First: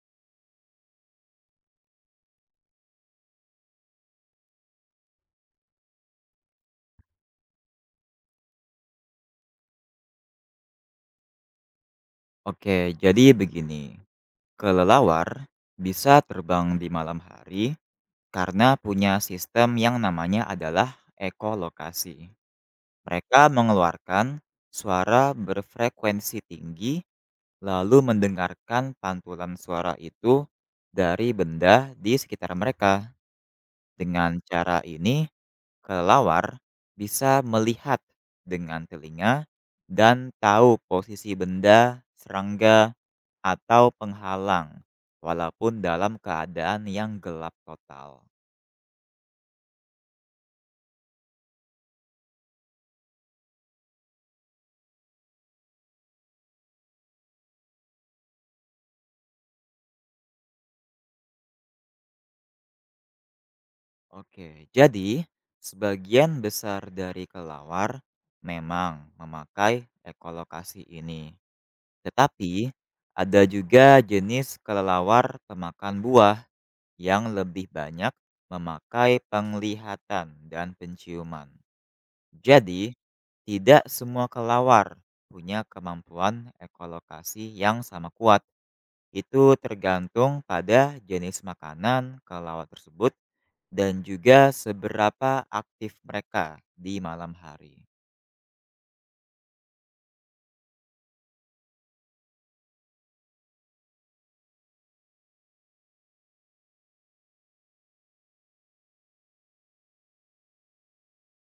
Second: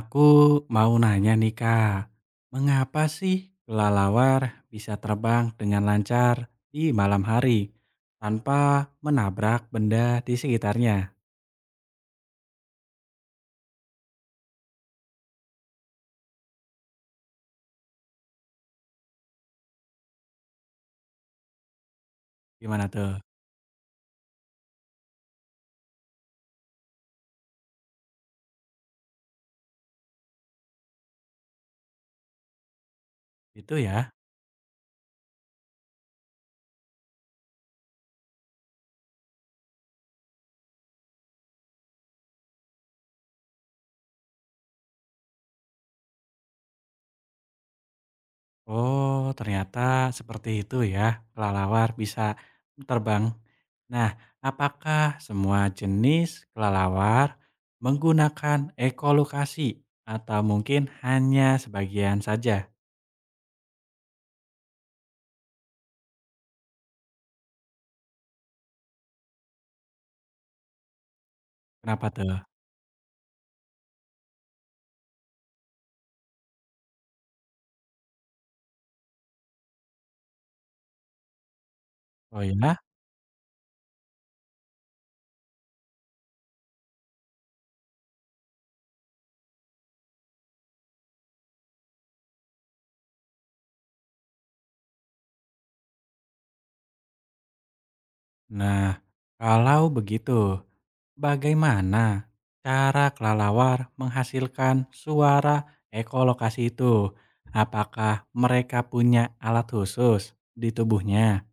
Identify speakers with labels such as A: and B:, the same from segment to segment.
A: Aku mau nanya nih Kak, mengapa sih kelelawar bisa terbang dengan lancar di malam hari tanpa menabrak benda di sekitarnya?
B: Oke, jadi begini. Kelelawar bisa terbang di malam hari karena punya sistem yang namanya adalah ekolokasi.
A: Gimana tuh?
B: Mereka mengeluarkan suara berfrekuensi tinggi lalu mendengarkan pantulan suara itu dari benda di sekitar mereka.
A: Itu ya?
B: Dengan cara ini, kelelawar bisa melihat dengan telinga dan tahu posisi benda, serangga, atau penghalang, walaupun dalam keadaan yang gelap total.
A: Oh, ternyata seperti itu ya, kelelawar bisa terbang. Nah, apakah semua jenis kelelawar menggunakan ekolokasi atau mungkin hanya sebagian saja?
B: Oke. Jadi, sebagian besar dari kelelawar memang memakai ekolokasi ini.
A: Kenapa tuh?
B: Tetapi, ada juga jenis kelelawar pemakan buah yang lebih banyak memakai penglihatan dan penciuman.
A: Oh ya?
B: Jadi, tidak semua kelelawar punya kemampuan ekolokasi yang sama kuat. Itu tergantung pada jenis makanan ke tersebut dan juga seberapa aktif mereka di malam hari.
A: Nah, kalau begitu, bagaimana cara kelelawar menghasilkan suara ekolokasi itu? Apakah mereka punya alat khusus di tubuhnya?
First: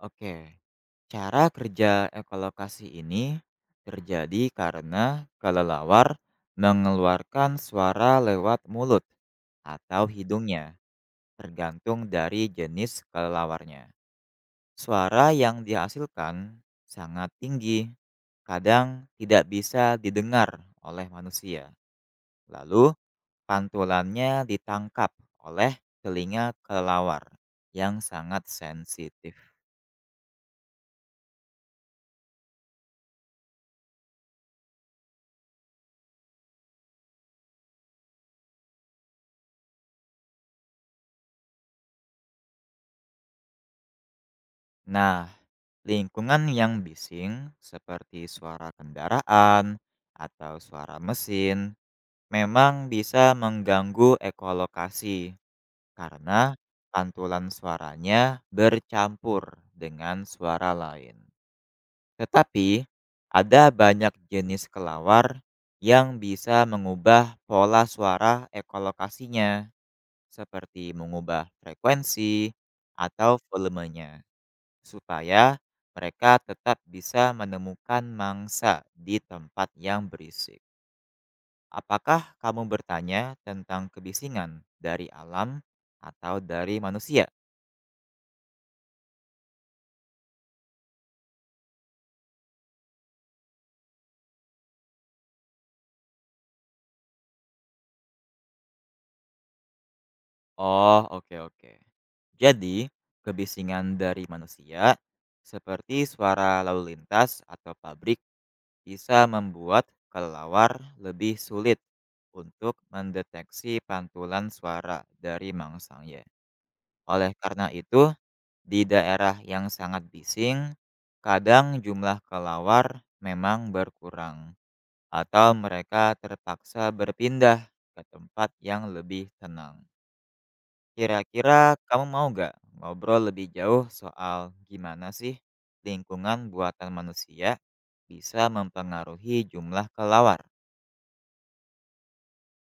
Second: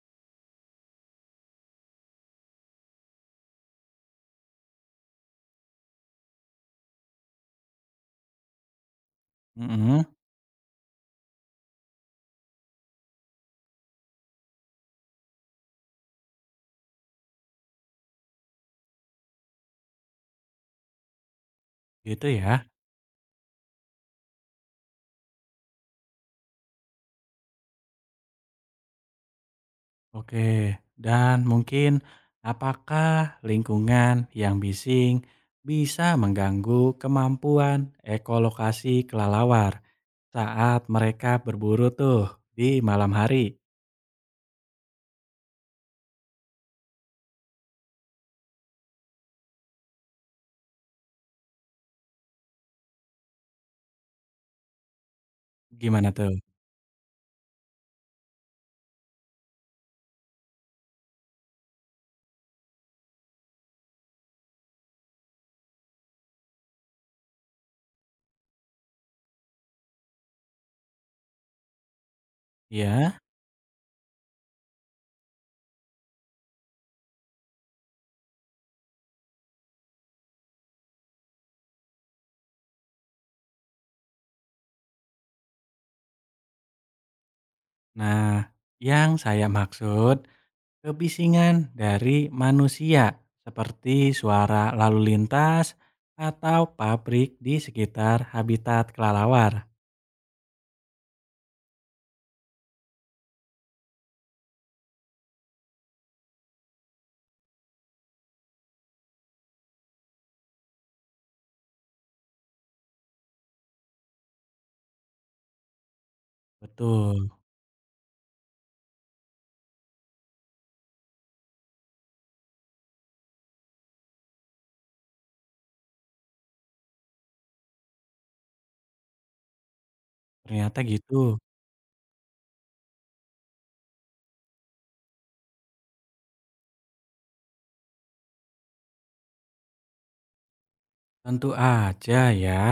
B: Oke, cara kerja ekolokasi ini terjadi karena kelelawar mengeluarkan suara lewat mulut
A: Mm-mm,
B: atau hidungnya, tergantung dari jenis kelelawarnya. Suara yang dihasilkan sangat tinggi, kadang tidak bisa didengar oleh manusia.
A: gitu ya.
B: Lalu pantulannya ditangkap oleh telinga kelelawar yang sangat sensitif.
A: Oke, dan mungkin apakah lingkungan yang bising bisa mengganggu kemampuan ekolokasi kelelawar saat mereka berburu tuh di malam hari?
B: Nah, lingkungan yang bising seperti suara kendaraan atau suara mesin memang bisa mengganggu ekolokasi
A: Gimana tuh?
B: karena pantulan suaranya bercampur dengan suara lain. Tetapi, ada banyak jenis kelawar yang bisa mengubah pola suara ekolokasinya, seperti mengubah frekuensi
A: Ya.
B: atau volumenya, supaya mereka tetap bisa menemukan mangsa di tempat yang berisik. Apakah kamu bertanya tentang kebisingan dari alam atau dari manusia?
A: Nah, yang saya maksud kebisingan dari manusia seperti suara lalu lintas atau pabrik di sekitar habitat kelelawar.
B: Oh, oke, oke. Jadi, kebisingan dari manusia seperti suara lalu lintas atau pabrik bisa membuat kelelawar lebih sulit untuk mendeteksi pantulan suara dari mangsanya.
A: Betul,
B: Oleh karena itu, di daerah yang sangat bising, kadang jumlah kelelawar memang berkurang atau mereka terpaksa berpindah ke tempat yang lebih tenang.
A: ternyata gitu.
B: Kira-kira kamu mau nggak ngobrol lebih jauh soal gimana sih lingkungan buatan manusia bisa mempengaruhi jumlah kelawar?
A: Tentu aja ya.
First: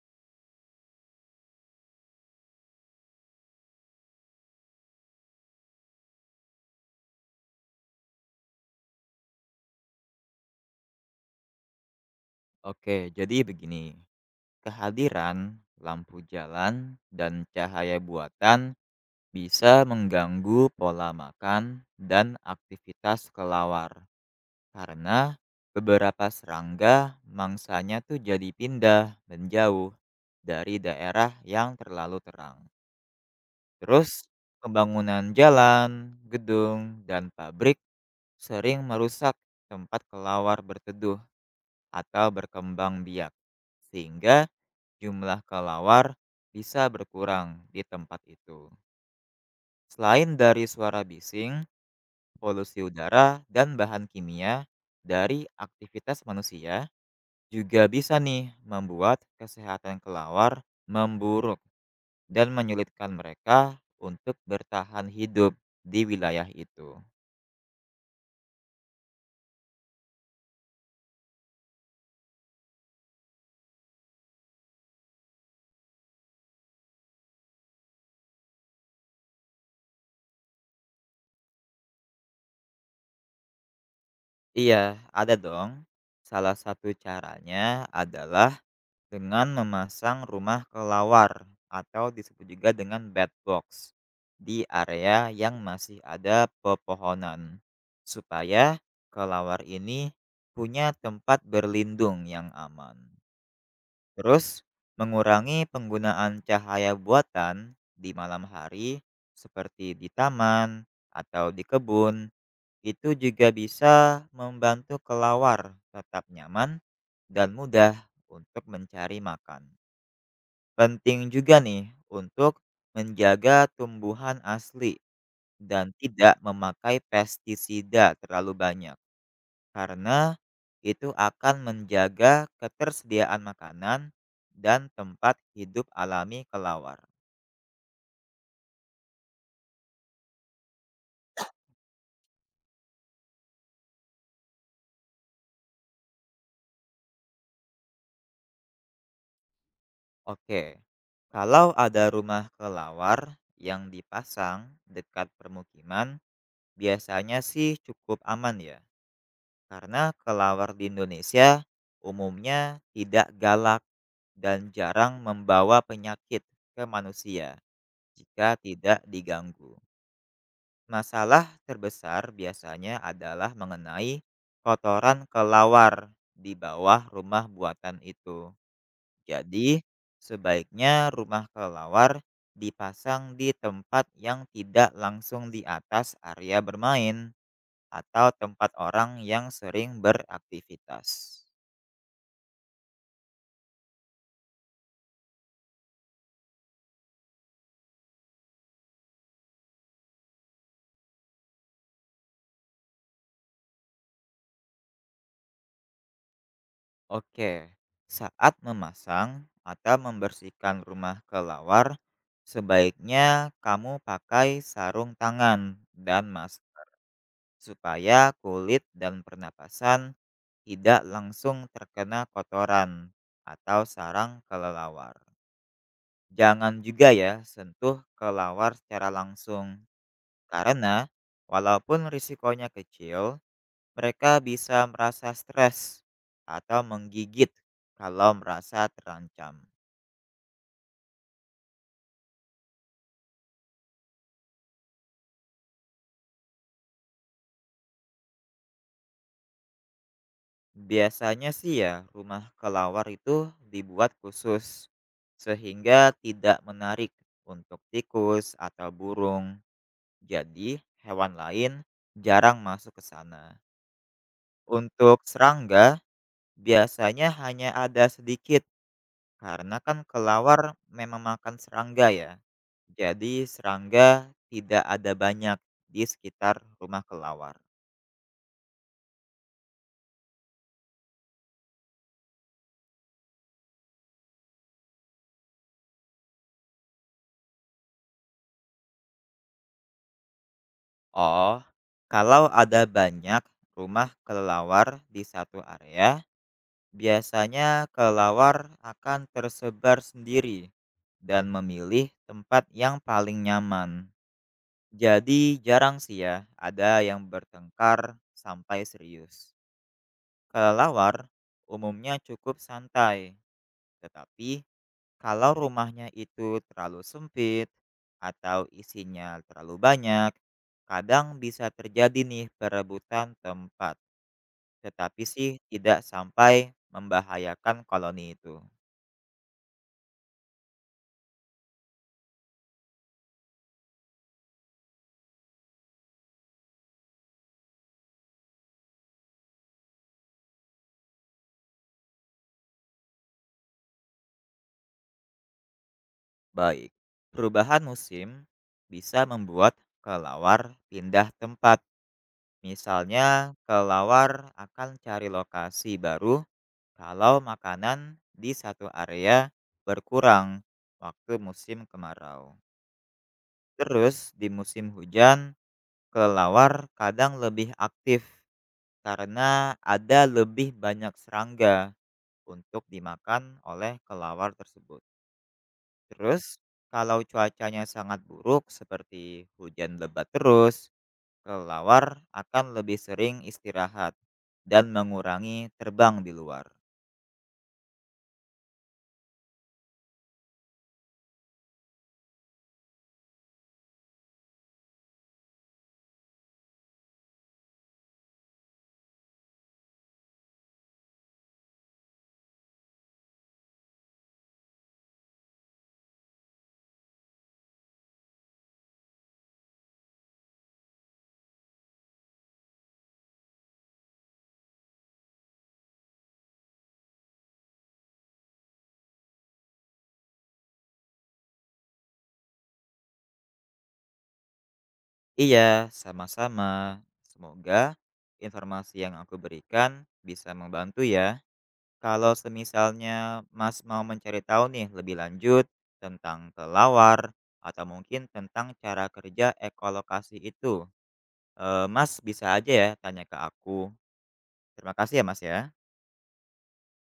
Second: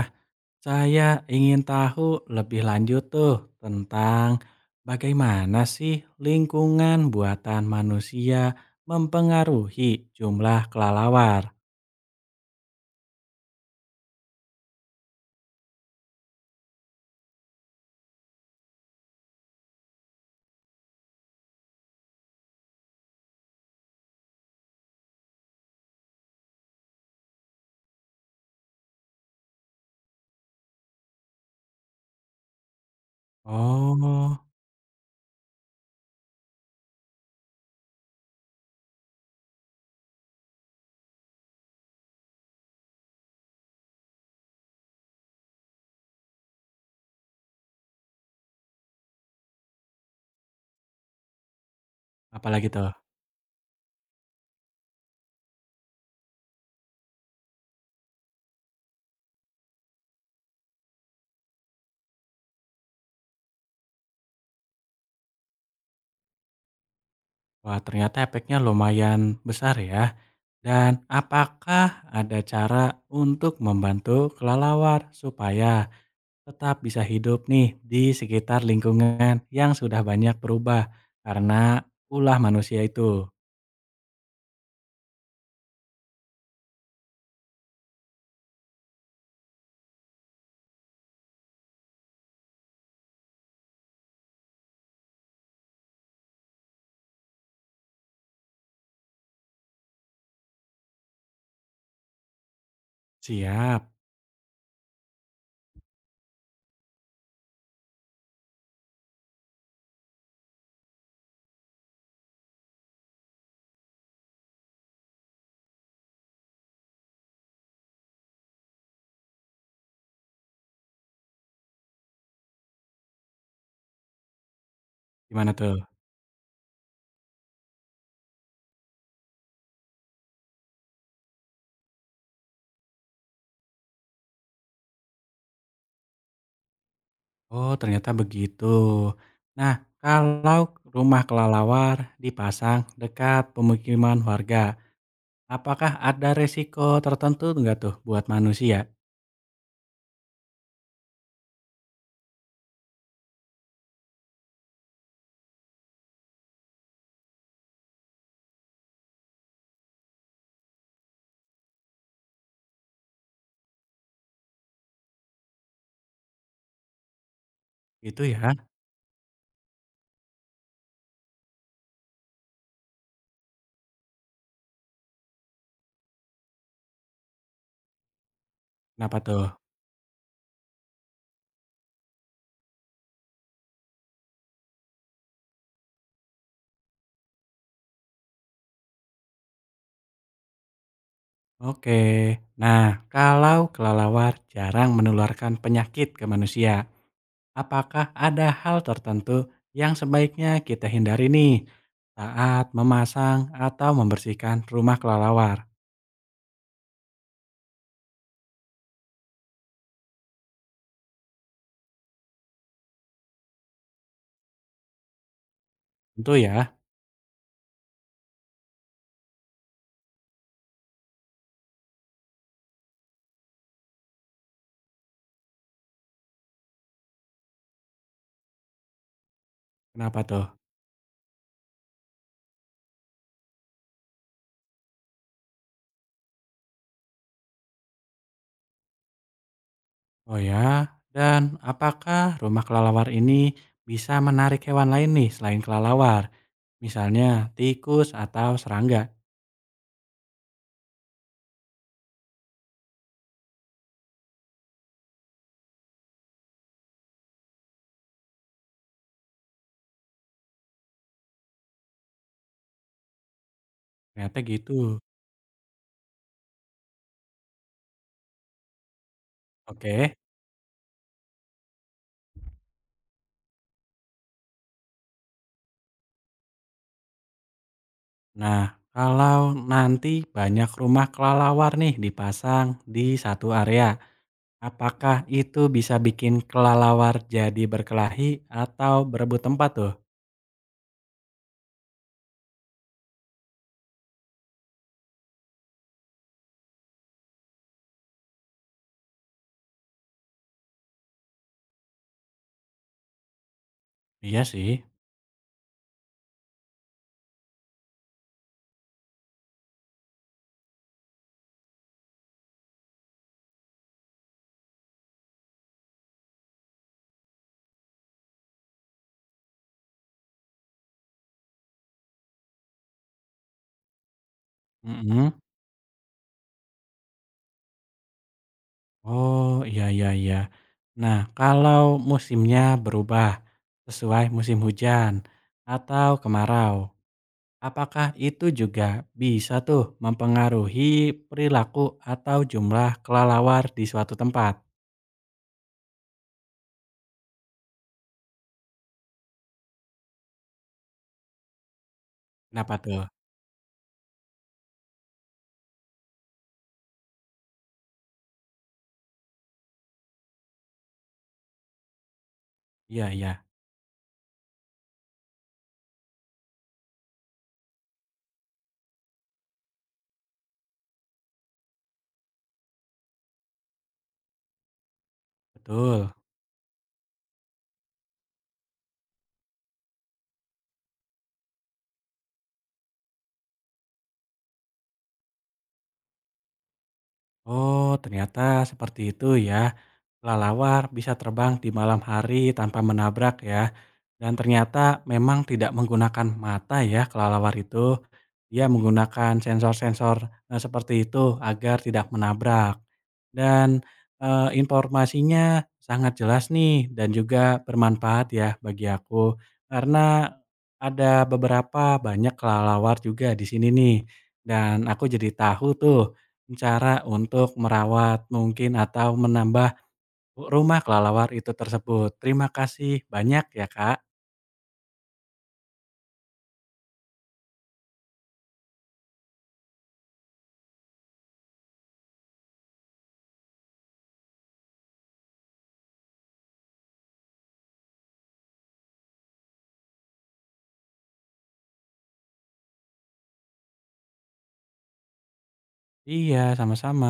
A: Saya ingin tahu lebih lanjut tuh tentang bagaimana sih lingkungan buatan manusia mempengaruhi jumlah kelelawar.
B: Oke, jadi begini. Kehadiran lampu jalan dan cahaya buatan bisa mengganggu pola makan dan aktivitas kelawar karena beberapa serangga mangsanya tuh jadi pindah menjauh dari daerah yang terlalu terang. Terus,
A: Oh,
B: pembangunan jalan, gedung, dan pabrik sering merusak tempat kelawar berteduh atau berkembang biak, sehingga jumlah kelawar bisa berkurang di tempat itu. Selain dari suara bising,
A: apalagi
B: polusi
A: tuh?
B: udara, dan bahan kimia dari aktivitas manusia juga bisa nih membuat kesehatan kelawar memburuk. Dan menyulitkan mereka untuk bertahan hidup di wilayah itu.
A: Wah, ternyata efeknya lumayan besar ya. Dan apakah ada cara untuk membantu kelelawar supaya tetap bisa hidup nih di sekitar lingkungan yang sudah banyak berubah karena ulah manusia itu?
B: Iya, ada dong. Salah satu caranya adalah dengan memasang rumah kelawar atau disebut juga dengan bed box di area yang masih ada pepohonan supaya kelawar ini punya tempat berlindung yang aman.
A: Siap.
B: Terus, mengurangi penggunaan cahaya buatan di malam hari, seperti di taman atau di kebun, itu juga bisa membantu kelawar tetap nyaman dan mudah untuk mencari makan. Penting juga nih untuk menjaga tumbuhan asli
A: Gimana tuh?
B: dan tidak memakai pestisida terlalu banyak karena itu akan menjaga ketersediaan makanan dan tempat hidup alami kelawar.
A: Oh, ternyata begitu. Nah, kalau rumah kelelawar dipasang dekat pemukiman warga, apakah ada resiko tertentu enggak tuh buat manusia?
B: Oke, kalau ada rumah kelawar yang dipasang dekat permukiman, biasanya sih cukup aman ya, karena kelawar di Indonesia umumnya tidak galak dan jarang membawa penyakit ke manusia
A: Itu ya.
B: jika tidak diganggu. Masalah terbesar biasanya adalah mengenai kotoran kelawar di bawah rumah buatan itu.
A: Kenapa tuh?
B: Jadi, sebaiknya rumah kelawar dipasang di tempat yang tidak langsung di atas area bermain atau tempat orang yang sering beraktivitas.
A: Oke. Nah, kalau kelelawar jarang menularkan penyakit ke manusia, apakah ada hal tertentu yang sebaiknya kita hindari nih saat memasang atau membersihkan rumah kelelawar?
B: Oke, saat memasang atau membersihkan rumah kelawar, sebaiknya kamu pakai sarung tangan dan
A: Tentu ya.
B: masker supaya kulit dan pernapasan tidak langsung terkena kotoran atau sarang kelelawar. Jangan juga ya sentuh kelelawar secara langsung,
A: Kenapa tuh?
B: karena walaupun risikonya kecil, mereka bisa merasa stres atau menggigit kalau merasa terancam.
A: Oh ya, dan apakah rumah kelelawar ini bisa menarik hewan lain nih selain kelelawar? Misalnya tikus atau serangga.
B: Biasanya sih ya, rumah kelelawar itu dibuat khusus sehingga tidak menarik untuk tikus atau burung. Jadi, hewan lain jarang masuk ke sana.
A: Ternyata gitu.
B: Untuk serangga, biasanya hanya ada sedikit karena kan
A: Oke.
B: kelawar memang makan serangga ya. Jadi, serangga tidak ada banyak di sekitar rumah kelawar.
A: Nah, kalau nanti banyak rumah kelelawar nih dipasang di satu area, apakah itu bisa bikin kelelawar jadi berkelahi atau berebut tempat tuh?
B: Oh, kalau ada banyak rumah kelelawar di satu area, biasanya kelelawar akan tersebar sendiri dan memilih tempat yang paling nyaman.
A: Iya sih.
B: Jadi jarang sih ya ada yang bertengkar sampai serius. Kelelawar umumnya cukup santai, tetapi kalau rumahnya itu terlalu sempit atau isinya terlalu banyak, kadang bisa terjadi nih perebutan tempat. Tetapi
A: Mhm.
B: sih tidak sampai membahayakan koloni itu.
A: Oh, iya, iya, iya. Nah, kalau musimnya berubah sesuai musim hujan atau kemarau, apakah itu juga bisa tuh mempengaruhi perilaku atau jumlah kelelawar di suatu tempat?
B: Baik, perubahan musim bisa membuat kelelawar pindah tempat.
A: Kenapa tuh?
B: Misalnya, kelelawar akan cari lokasi baru kalau makanan di satu area berkurang waktu musim kemarau.
A: Iya, iya.
B: Terus, di musim hujan, kelelawar kadang lebih aktif karena ada lebih banyak serangga untuk dimakan oleh kelelawar tersebut.
A: Betul.
B: Terus, kalau cuacanya sangat buruk seperti hujan lebat terus, Kelelawar akan lebih sering istirahat dan mengurangi terbang di luar.
A: Oh, ternyata seperti itu ya. Kelelawar bisa terbang di malam hari tanpa menabrak ya. Dan ternyata memang tidak menggunakan mata ya kelelawar itu. Dia menggunakan sensor-sensor seperti itu agar tidak menabrak. Dan informasinya sangat jelas nih dan juga bermanfaat ya bagi aku. Karena ada beberapa banyak kelelawar juga di sini nih. Dan aku jadi tahu tuh cara untuk merawat mungkin atau menambah rumah kelelawar itu tersebut. Terima kasih banyak ya Kak.
B: Iya, sama-sama. Semoga informasi yang aku berikan bisa membantu ya. Kalau semisalnya Mas mau mencari tahu nih lebih lanjut tentang kelelawar atau mungkin tentang cara kerja ekolokasi itu, Mas bisa aja ya tanya ke aku. Terima kasih ya Mas ya.
A: Iya, sama-sama.